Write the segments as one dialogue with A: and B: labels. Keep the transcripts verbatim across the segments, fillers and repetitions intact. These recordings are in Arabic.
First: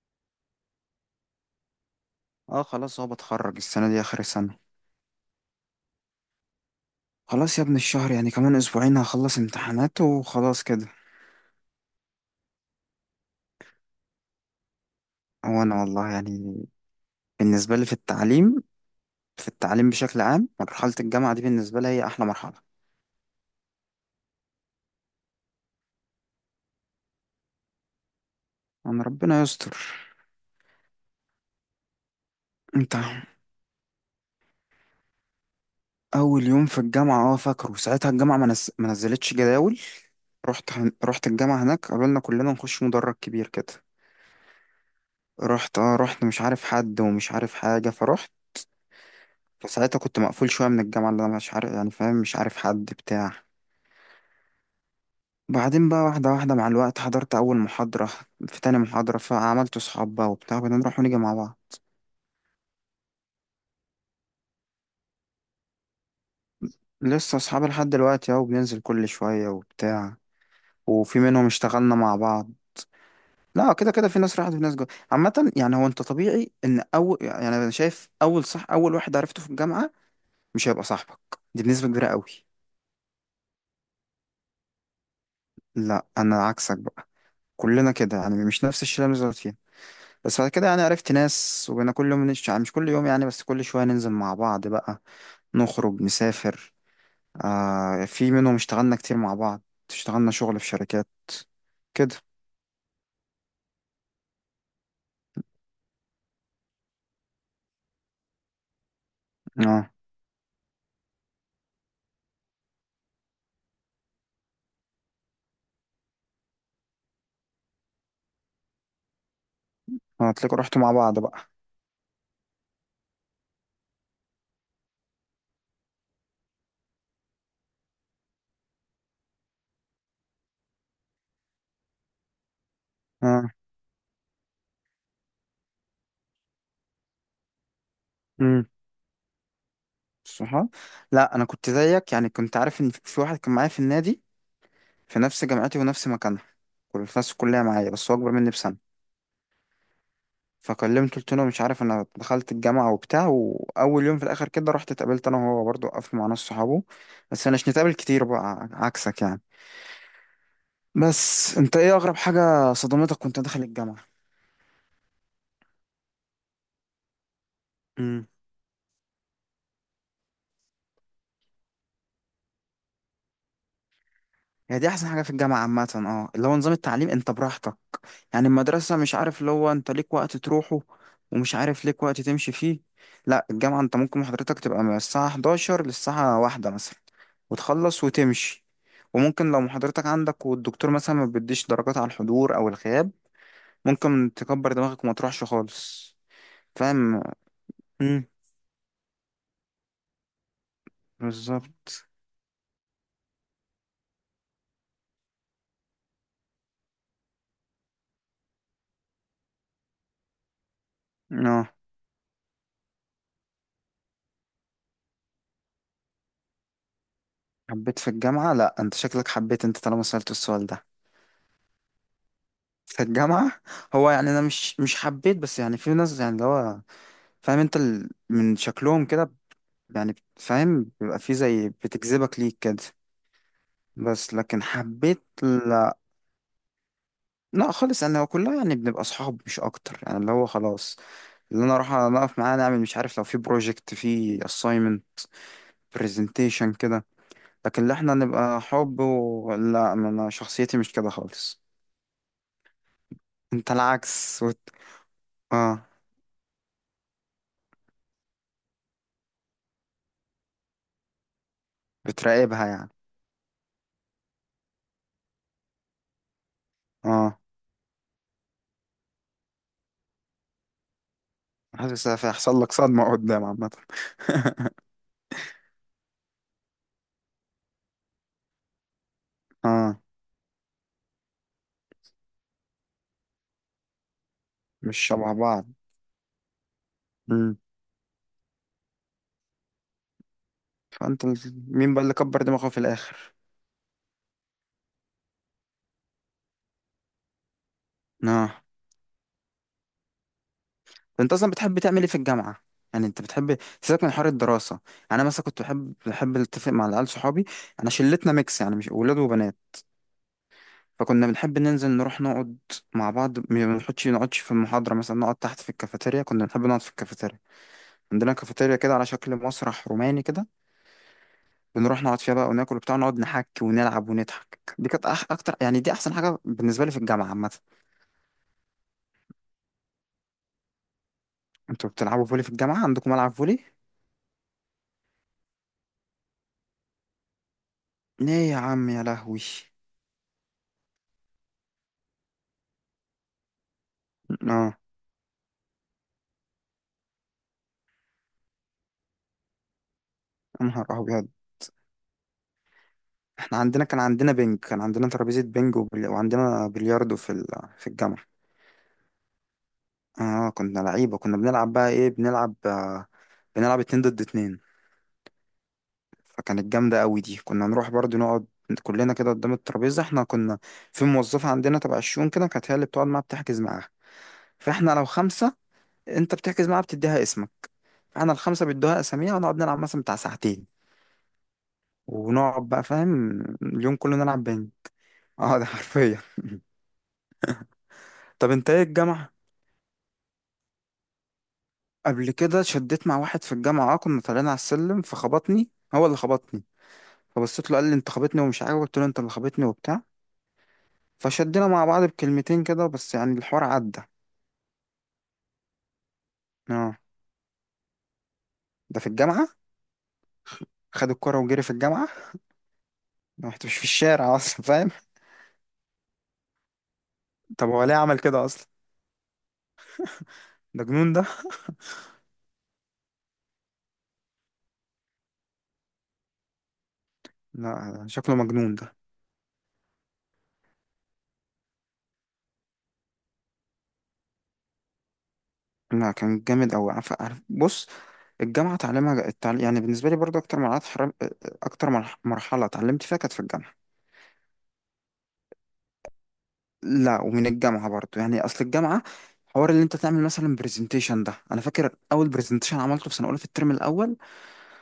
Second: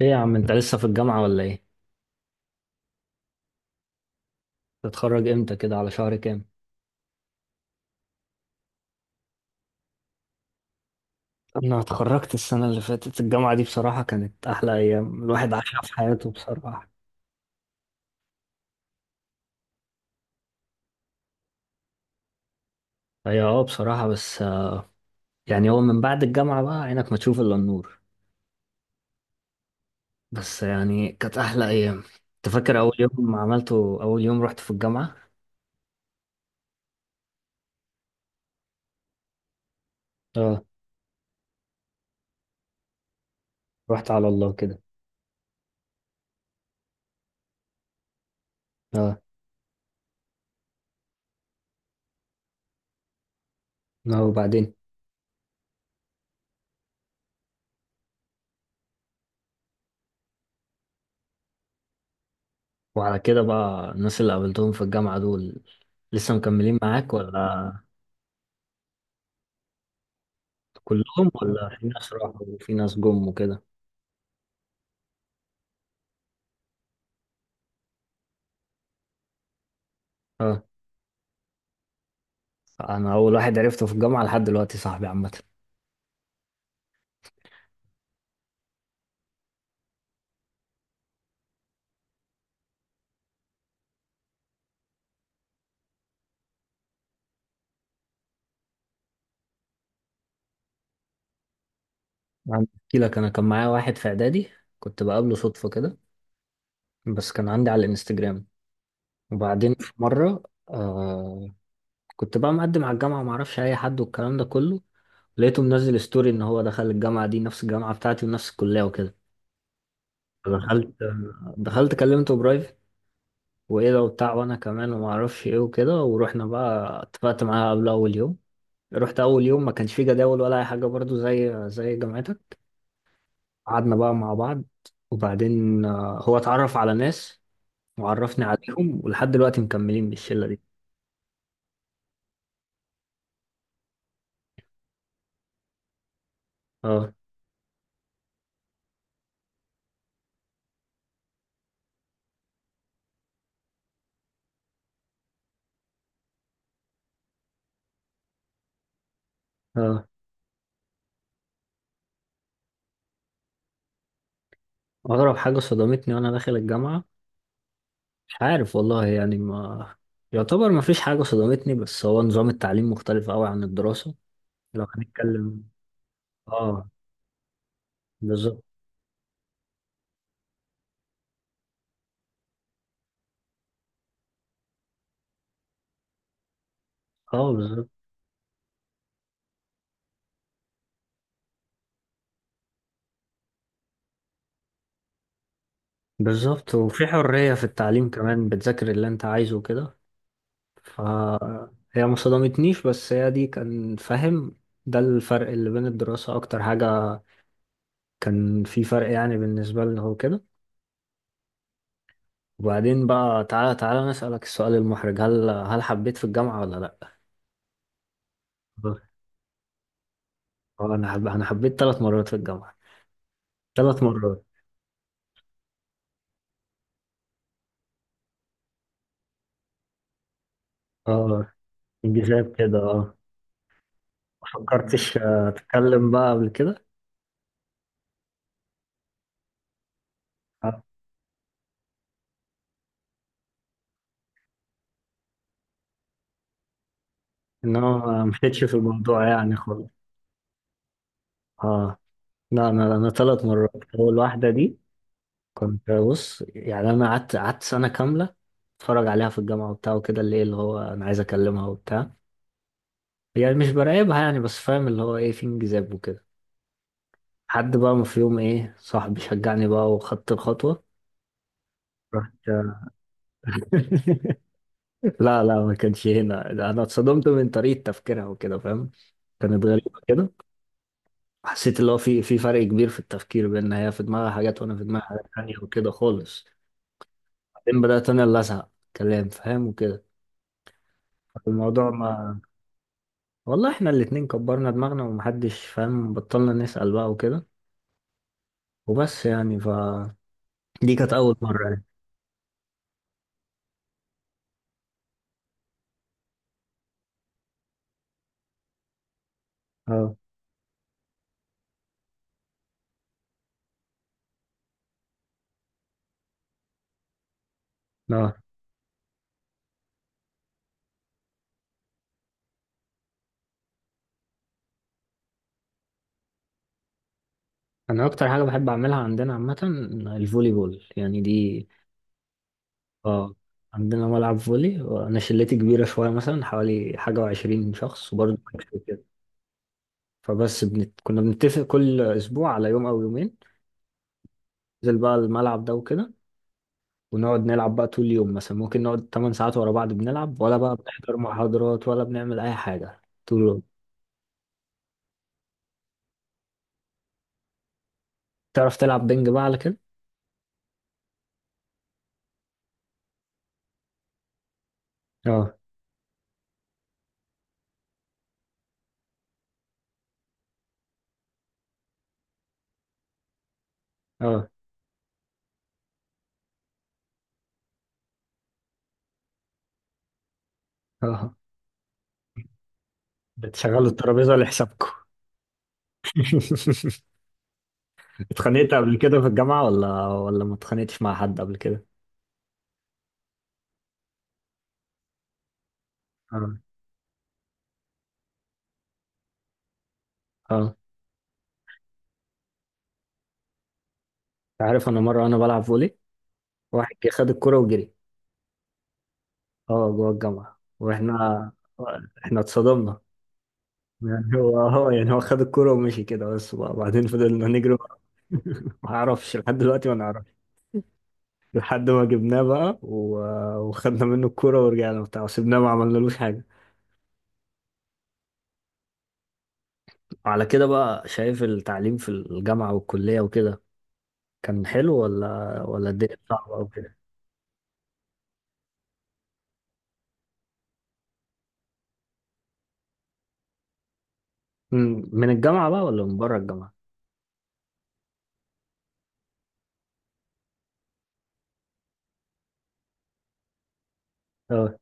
A: ايه يا عم انت لسه في الجامعة ولا ايه؟
B: اه خلاص هو بتخرج السنة دي آخر السنة.
A: تتخرج امتى كده على شهر كام؟
B: خلاص يا ابن الشهر، يعني كمان أسبوعين هخلص امتحانات وخلاص كده.
A: انا اتخرجت السنة اللي فاتت الجامعة دي، بصراحة كانت احلى ايام الواحد
B: هو
A: عاشها
B: أنا
A: في
B: والله
A: حياته
B: يعني
A: بصراحة.
B: بالنسبة لي في التعليم، في التعليم بشكل عام مرحلة الجامعة دي بالنسبة لي هي أحلى مرحلة.
A: هي اه، بصراحة، بس آه، يعني هو من بعد الجامعة بقى عينك ما تشوف الا النور.
B: أنا ربنا يستر.
A: بس يعني كانت احلى ايام. انت فاكر اول
B: أنت
A: يوم عملته، اول يوم رحت في الجامعة؟
B: أول يوم في الجامعة اه فاكره، ساعتها الجامعة ما نز- ما نزلتش جداول.
A: اه.
B: رحت هن... رحت الجامعة هناك، قالوا لنا كلنا نخش مدرج كبير كده.
A: رحت على الله كده.
B: رحت، اه رحت مش عارف حد ومش عارف حاجة فرحت.
A: اه.
B: فساعتها كنت مقفول شوية من الجامعة، اللي أنا مش عارف، يعني فاهم، مش عارف حد بتاع.
A: اه، وبعدين؟
B: بعدين بقى واحدة واحدة مع الوقت حضرت أول محاضرة، في تاني محاضرة فعملت صحاب بقى وبتاع، بقينا نروح ونيجي مع بعض.
A: وعلى كده بقى، الناس اللي قابلتهم في الجامعة دول لسه مكملين معاك
B: لسه
A: ولا؟
B: صحاب لحد دلوقتي أهو، بننزل كل شوية وبتاع. وفي
A: كلهم،
B: منهم
A: ولا في
B: اشتغلنا
A: ناس
B: مع
A: راحوا
B: بعض.
A: وفي ناس جم وكده؟
B: لا، كده كده في ناس راحت وفي ناس جت. عامة يعني، هو أنت طبيعي إن أول، يعني أنا شايف أول، صح، أول واحد عرفته في الجامعة
A: اه.
B: مش هيبقى صاحبك، دي بنسبة كبيرة قوي.
A: انا اول واحد عرفته في الجامعه لحد دلوقتي صاحبي، عامه.
B: لا أنا عكسك بقى، كلنا كده يعني، مش نفس الشلة اللي بنزل فيها. بس بعد كده يعني عرفت ناس، وبقينا كل يوم نش... يعني مش كل يوم، يعني بس كل شوية ننزل مع بعض بقى، نخرج، نسافر. آه في منهم اشتغلنا كتير مع بعض، اشتغلنا شغل في شركات كده.
A: عندي- احكي لك، انا كان معايا واحد في اعدادي، كنت بقابله صدفه كده، بس كان عندي على الانستجرام. وبعدين
B: اه
A: في مره، آه، كنت بقى مقدم على الجامعه، ما اعرفش اي حد والكلام ده كله، لقيته منزل ستوري ان هو دخل الجامعه دي، نفس الجامعه بتاعتي ونفس الكليه وكده.
B: هتلاقوا رحتوا مع
A: دخلت
B: بعض بقى.
A: دخلت كلمته برايفت، وايه لو بتاع وانا كمان وما اعرفش ايه وكده، ورحنا بقى اتفقت معاه قبل اول يوم. رحت اول يوم، ما كانش فيه جداول ولا اي حاجه، برضو زي زي جامعتك.
B: اه.
A: قعدنا بقى مع بعض، وبعدين آه، هو اتعرف على ناس وعرفني
B: امم.
A: عليهم، ولحد دلوقتي مكملين بالشلة دي.
B: صح. لا انا كنت زيك، يعني كنت عارف ان في في واحد كان معايا في النادي، في نفس جامعتي ونفس مكانها، كل
A: اه.
B: في نفس الكليه معايا، بس هو اكبر مني بسنه. فكلمته قلت له مش عارف انا دخلت الجامعه وبتاع، واول يوم في الاخر كده رحت اتقابلت انا وهو برضه، وقفت مع ناس صحابه. بس مش نتقابل كتير بقى، عكسك يعني.
A: اه.
B: بس انت ايه اغرب حاجه صدمتك وانت داخل الجامعه؟
A: أغرب حاجة صدمتني وأنا داخل الجامعة،
B: امم.
A: مش عارف والله، يعني ما يعتبر ما فيش حاجة صدمتني، بس هو نظام التعليم مختلف أوي عن الدراسة.
B: هي
A: لو
B: دي احسن حاجه في الجامعه
A: هنتكلم،
B: عامه، اه اللي هو نظام
A: اه،
B: التعليم، انت براحتك. يعني
A: بالظبط.
B: المدرسه مش عارف، اللي هو انت ليك وقت تروحه، ومش عارف ليك وقت تمشي فيه. لا الجامعه انت ممكن محاضرتك تبقى من الساعه حداشر للساعه واحدة مثلا،
A: اه بالظبط.
B: وتخلص وتمشي. وممكن لو محاضرتك عندك والدكتور مثلا ما بيديش درجات على الحضور او الغياب، ممكن تكبر دماغك وما تروحش خالص.
A: بالظبط، وفي
B: فاهم.
A: حرية في التعليم
B: امم.
A: كمان، بتذاكر اللي أنت عايزه وكده.
B: بالظبط.
A: فهي ما صدمتنيش، بس هي دي، كان فاهم. ده الفرق اللي بين الدراسة أكتر حاجة، كان في فرق يعني بالنسبة لي، هو كده.
B: اه
A: وبعدين بقى، تعالى تعالى نسألك السؤال المحرج، هل هل حبيت في الجامعة ولا لأ؟
B: حبيت في الجامعه. لا انت
A: اه.
B: شكلك حبيت، انت طالما سألت السؤال
A: آه،
B: ده.
A: أنا حب... أنا حبيت ثلاث مرات في الجامعة.
B: في الجامعة.
A: ثلاث
B: هو يعني أنا
A: مرات
B: مش مش حبيت، بس يعني في ناس يعني اللي هو فاهم أنت ال... من شكلهم كده، يعني فاهم بيبقى في
A: اه،
B: زي بتجذبك
A: انجذاب
B: ليك كده.
A: كده، اه.
B: بس
A: ما
B: لكن
A: فكرتش
B: حبيت
A: آه،
B: لا.
A: أتكلم بقى قبل كده.
B: لا خالص، أنا كلها يعني بنبقى أصحاب مش أكتر، يعني اللي هو
A: آه.
B: خلاص، اللي أنا أروح أقف معاه نعمل مش عارف لو في بروجكت، في assignment، presentation كده. لكن اللي
A: إنما
B: احنا
A: ما
B: نبقى
A: مشيتش في
B: حب
A: الموضوع
B: و...
A: يعني خالص.
B: لا أنا شخصيتي مش كده خالص.
A: اه. لا، أنا أنا ثلاث مرات.
B: أنت
A: أول
B: العكس
A: واحدة
B: وت...
A: دي،
B: آه.
A: كنت بص يعني، أنا قعدت قعدت سنة كاملة اتفرج عليها في الجامعة وبتاع وكده، اللي إيه، اللي هو أنا عايز أكلمها وبتاع.
B: بتراقبها يعني.
A: يعني مش براقبها يعني، بس فاهم اللي هو ايه، في انجذاب وكده.
B: اه.
A: حد بقى، ما في يوم ايه، صاحبي شجعني بقى وخدت الخطوة.
B: حاسس
A: رحت
B: هيحصل لك صدمة قدام عامة.
A: لا لا، ما كانش هنا، انا اتصدمت من طريقة تفكيرها وكده فاهم. كانت غريبة
B: اه.
A: كده. حسيت اللي هو في في فرق كبير في التفكير، بان هي في دماغها حاجات وانا في
B: مش
A: دماغي حاجات
B: شبه
A: تانية
B: بعض.
A: وكده خالص.
B: مم.
A: بعدين بدأت انا اللي ازهق كلام، فاهم، وكده.
B: فانت
A: الموضوع
B: مين بقى اللي
A: ما،
B: كبر دماغه في الاخر؟
A: والله احنا الاتنين كبرنا دماغنا ومحدش فاهم، بطلنا نسأل بقى وكده.
B: اه.
A: وبس يعني ف دي كانت
B: انت
A: اول
B: اصلا
A: مرة
B: بتحب
A: يعني.
B: تعمل ايه في الجامعة؟ يعني انت بتحب، سيبك من حوار الدراسة، انا مثلا كنت بحب بحب اتفق مع العيال صحابي. انا شلتنا ميكس يعني، مش ولاد وبنات.
A: اه.
B: فكنا بنحب ننزل، نروح نقعد مع بعض، ما بنحطش نقعدش في المحاضرة مثلا، نقعد تحت في الكافيتيريا، كنا بنحب نقعد في الكافيتيريا. عندنا
A: اه.
B: كافيتيريا كده على شكل مسرح روماني كده، بنروح نقعد فيها بقى وناكل وبتاع، ونقعد نحك ونلعب ونضحك. دي كانت أح اكتر يعني، دي احسن حاجه بالنسبه لي في الجامعه عامه.
A: انا اكتر حاجه بحب اعملها عندنا عامه، الفولي بول يعني دي.
B: انتوا بتلعبوا فولي في الجامعه؟ عندكم ملعب
A: اه،
B: فولي؟
A: عندنا ملعب فولي، وانا شلتي كبيره شويه، مثلا حوالي حاجه وعشرين شخص، وبرضه
B: ايه يا
A: بنكسب
B: عم يا
A: كده.
B: لهوي.
A: فبس بنت... كنا بنتفق كل اسبوع على يوم او يومين
B: اه
A: ننزل بقى الملعب ده وكده، ونقعد نلعب بقى طول اليوم. مثلا ممكن نقعد 8 ساعات ورا بعض، بنلعب، ولا
B: يا
A: بقى
B: نهار
A: بنحضر
B: ابيض.
A: محاضرات، ولا بنعمل اي حاجه. طول
B: احنا
A: اليوم.
B: عندنا، كان عندنا بنج، كان عندنا ترابيزه بنج وبل... وعندنا بلياردو في ال... في الجامعه.
A: تعرف تلعب بنج بقى، على كده؟
B: اه كنا لعيبه كنا بنلعب بقى، ايه بنلعب آه، بنلعب اتنين ضد اتنين.
A: اه.
B: فكانت جامده قوي دي. كنا نروح برضو نقعد كلنا كده قدام الترابيزه، احنا كنا في موظفه عندنا تبع الشؤون كده، كانت هي اللي بتقعد معاها، بتحجز معاها.
A: اه.
B: فاحنا لو خمسة، انت بتحجز معاها بتديها اسمك، فاحنا الخمسة بيدوها اساميها ونقعد نلعب مثلا بتاع ساعتين،
A: اه.
B: ونقعد بقى فاهم
A: بتشغلوا
B: اليوم كله
A: الترابيزه
B: نلعب بنج.
A: لحسابكم.
B: اه ده حرفيا. طب انت
A: اتخانقت
B: ايه
A: قبل كده في
B: الجامعة،
A: الجامعة، ولا ولا ما اتخانقتش مع حد قبل كده؟
B: قبل كده شديت مع واحد في الجامعة؟ اه كنا طالعين على السلم فخبطني، هو اللي
A: اه.
B: خبطني، فبصيت له قال لي انت خبطني ومش عارف، قلت له انت اللي خبطني وبتاع.
A: اه.
B: فشدينا مع بعض بكلمتين كده، بس يعني الحوار عدى.
A: انت عارف، انا مرة وانا بلعب فولي، واحد
B: اه
A: جه خد الكرة وجري.
B: ده في الجامعة.
A: اه جوه الجامعة،
B: خد الكرة
A: واحنا،
B: وجري في الجامعة.
A: احنا اتصدمنا.
B: ده مش في
A: يعني
B: الشارع.
A: هو
B: اصلا
A: هو
B: فاهم.
A: يعني هو خد الكرة ومشي كده بس، وبعدين فضلنا
B: طب
A: نجري
B: هو ليه
A: وراه.
B: عمل كده اصلا؟
A: ما اعرفش لحد دلوقتي، ما نعرفش.
B: ده جنون ده.
A: لحد ما جبناه بقى و... وخدنا منه الكرة ورجعنا بتاع، وسيبناه، ما عملنالوش حاجة.
B: لا شكله مجنون ده.
A: على كده بقى، شايف التعليم في الجامعة والكلية وكده، كان حلو ولا ولا
B: لا
A: الدنيا
B: كان
A: صعبة أو
B: جامد أوي.
A: كده؟
B: عارف عارف- بص، الجامعة تعليمها، التعليم يعني بالنسبة لي برضو أكتر مرحلة حرم... أكتر مرح- مرحلة اتعلمت فيها كانت في الجامعة.
A: مم. من الجامعة بقى ولا من بره الجامعة؟
B: لا ومن الجامعة برضو، يعني أصل الجامعة حوار اللي أنت تعمل مثلا برزنتيشن ده، أنا فاكر أول برزنتيشن عملته في سنة أولى في الترم الأول،
A: اه.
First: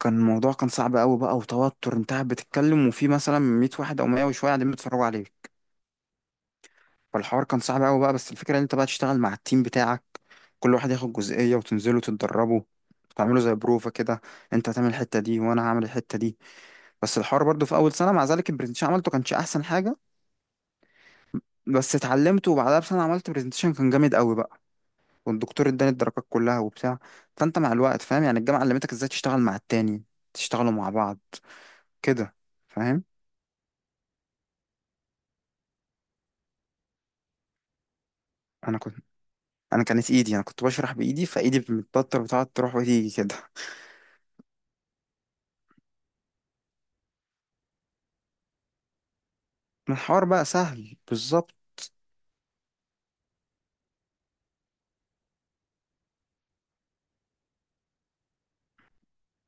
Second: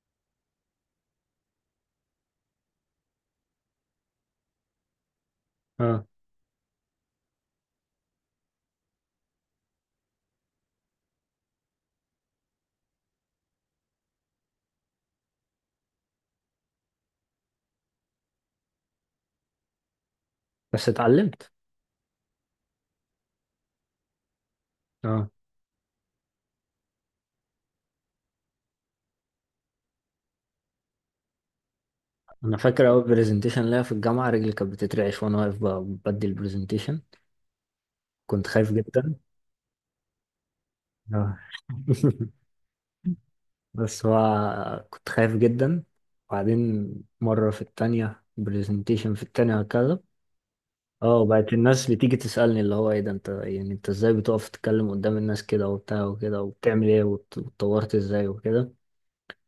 B: كان الموضوع كان صعب أوي بقى، وتوتر أنت قاعد بتتكلم وفي مثلا ميه واحد أو مية وشوية قاعدين بيتفرجوا عليك.
A: اه.
B: فالحوار كان صعب قوي بقى، بس الفكره ان انت بقى تشتغل مع التيم بتاعك، كل واحد ياخد جزئيه وتنزلوا تتدربوا، تعملوا زي بروفه كده، انت هتعمل الحته دي وانا هعمل الحته دي. بس الحوار برضو في اول سنه مع ذلك البرزنتيشن عملته كانش احسن حاجه.
A: بس اتعلمت.
B: بس اتعلمته، وبعدها بسنه عملت برزنتيشن كان جامد قوي بقى،
A: اه.
B: والدكتور اداني الدرجات كلها وبتاع. فانت مع الوقت فاهم يعني الجامعه علمتك ازاي تشتغل مع التاني، تشتغلوا مع بعض كده.
A: انا فاكر اول
B: فاهم.
A: برزنتيشن ليا في الجامعة، رجلي كانت بتترعش وانا واقف ب- بدي البرزنتيشن. كنت خايف
B: انا كنت
A: جدا.
B: انا كانت ايدي، انا كنت بشرح بايدي،
A: اه.
B: فايدي بتتبطر، بتقعد تروح وتيجي كده.
A: بس هو كنت خايف جدا. وبعدين مرة في التانية، برزنتيشن في التانية هكذا.
B: الحوار بقى سهل
A: اه، بقت
B: بالظبط.
A: الناس بتيجي تسألني اللي هو، ايه ده، انت يعني انت ازاي بتقف تتكلم قدام الناس كده وبتاع وكده، وبتعمل ايه، وات- واتطورت ازاي وكده.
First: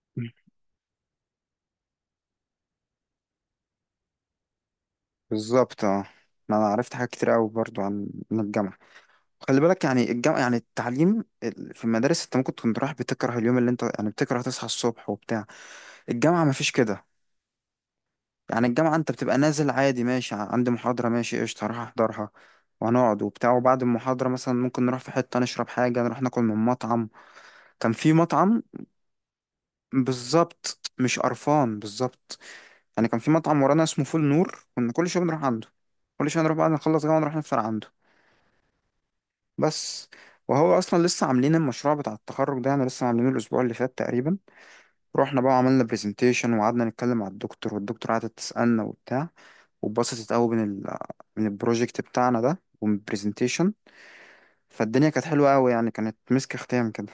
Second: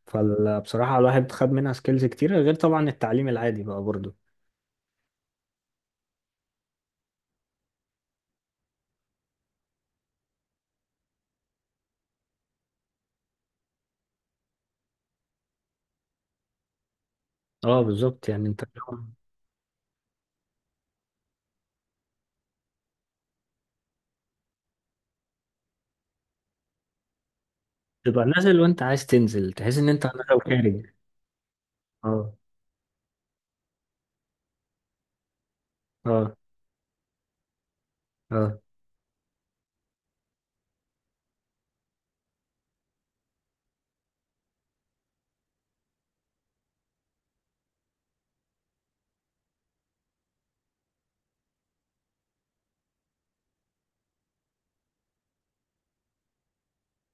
A: فبصراحة الواحد خد منها سكيلز كتيرة، غير طبعا التعليم العادي بقى برضه.
B: بالظبط اه. ما انا عرفت حاجات كتير قوي برضو عن عن الجامعه. خلي بالك يعني الجامعه، يعني التعليم ال- في المدارس انت ممكن تكون رايح بتكره اليوم، اللي انت يعني بتكره تصحى الصبح وبتاع. الجامعه ما فيش كده.
A: اه بالظبط، يعني انت
B: يعني الجامعه انت بتبقى نازل عادي، ماشي ع- عندي محاضره، ماشي قشطه هروح احضرها، وهنقعد وبتاع، وبعد المحاضره مثلا ممكن نروح في حته نشرب حاجه، نروح ناكل من مطعم. كان في
A: تبقى نازل
B: مطعم.
A: وانت عايز تنزل، تحس ان انت نازل خارج.
B: بالظبط مش قرفان.
A: اه.
B: بالظبط. يعني كان في مطعم ورانا اسمه فول نور، كنا كل شويه بنروح عنده. كل
A: اه.
B: شويه نروح بعد ما نخلص جامعه نروح نفطر عنده.
A: اه.
B: بس. وهو اصلا لسه عاملين المشروع بتاع التخرج ده، يعني لسه عاملينه الاسبوع اللي فات تقريبا. رحنا بقى وعملنا برزنتيشن، وقعدنا نتكلم مع الدكتور، والدكتور قعدت تسالنا وبتاع، واتبسطت قوي من ال من البروجكت بتاعنا ده ومن البرزنتيشن. فالدنيا كانت حلوه قوي يعني، كانت مسك ختام كده.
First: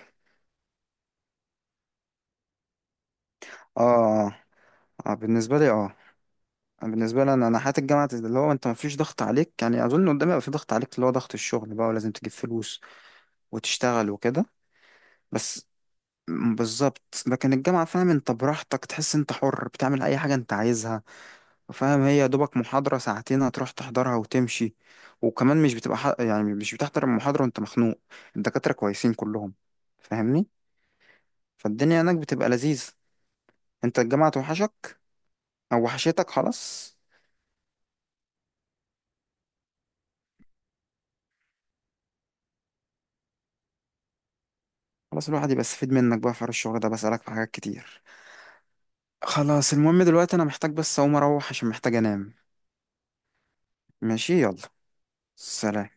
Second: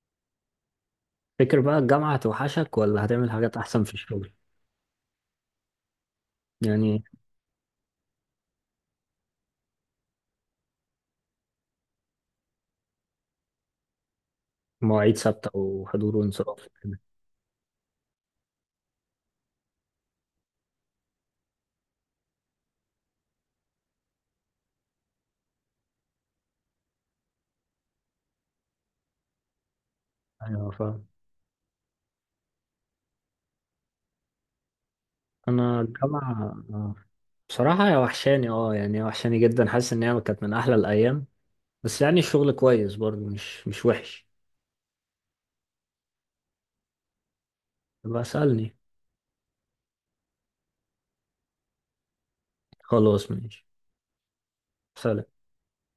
A: فكر بقى، الجامعة هتوحشك ولا هتعمل حاجات احسن في
B: اه
A: الشغل؟
B: اه. آه، بالنسبه لي اه.
A: يعني
B: بالنسبه لي انا، انا حياه الجامعه اللي هو انت مفيش ضغط عليك يعني، اظن قدامي بقى في ضغط عليك اللي هو ضغط الشغل بقى، ولازم تجيب فلوس وتشتغل وكده.
A: مواعيد ثابتة
B: بس
A: وحضور
B: م-
A: وانصراف كده.
B: بالظبط. لكن الجامعة فاهم انت براحتك، تحس انت حر بتعمل اي حاجة انت عايزها. فاهم هي يا دوبك محاضرة ساعتين هتروح تحضرها وتمشي، وكمان مش بتبقى ح... يعني مش بتحضر المحاضرة وانت مخنوق، الدكاترة كويسين كلهم. فاهمني.
A: ايوه فاهم.
B: فالدنيا هناك بتبقى لذيذ. انت الجامعة توحشك؟
A: انا
B: او وحشتك
A: الجامعة، آه.
B: خلاص.
A: بصراحة هي وحشاني، اه يعني هي وحشاني جدا، حاسس ان هي كانت من احلى الايام. بس يعني الشغل كويس برضه، مش مش وحش.
B: خلاص الواحد يبقى استفيد منك بقى في حوار الشغل ده، بسألك في حاجات كتير.
A: بسألني.
B: خلاص المهم دلوقتي انا محتاج بس اقوم اروح عشان محتاج انام.
A: خلاص ماشي.
B: ماشي يلا.
A: سلام.
B: سلام.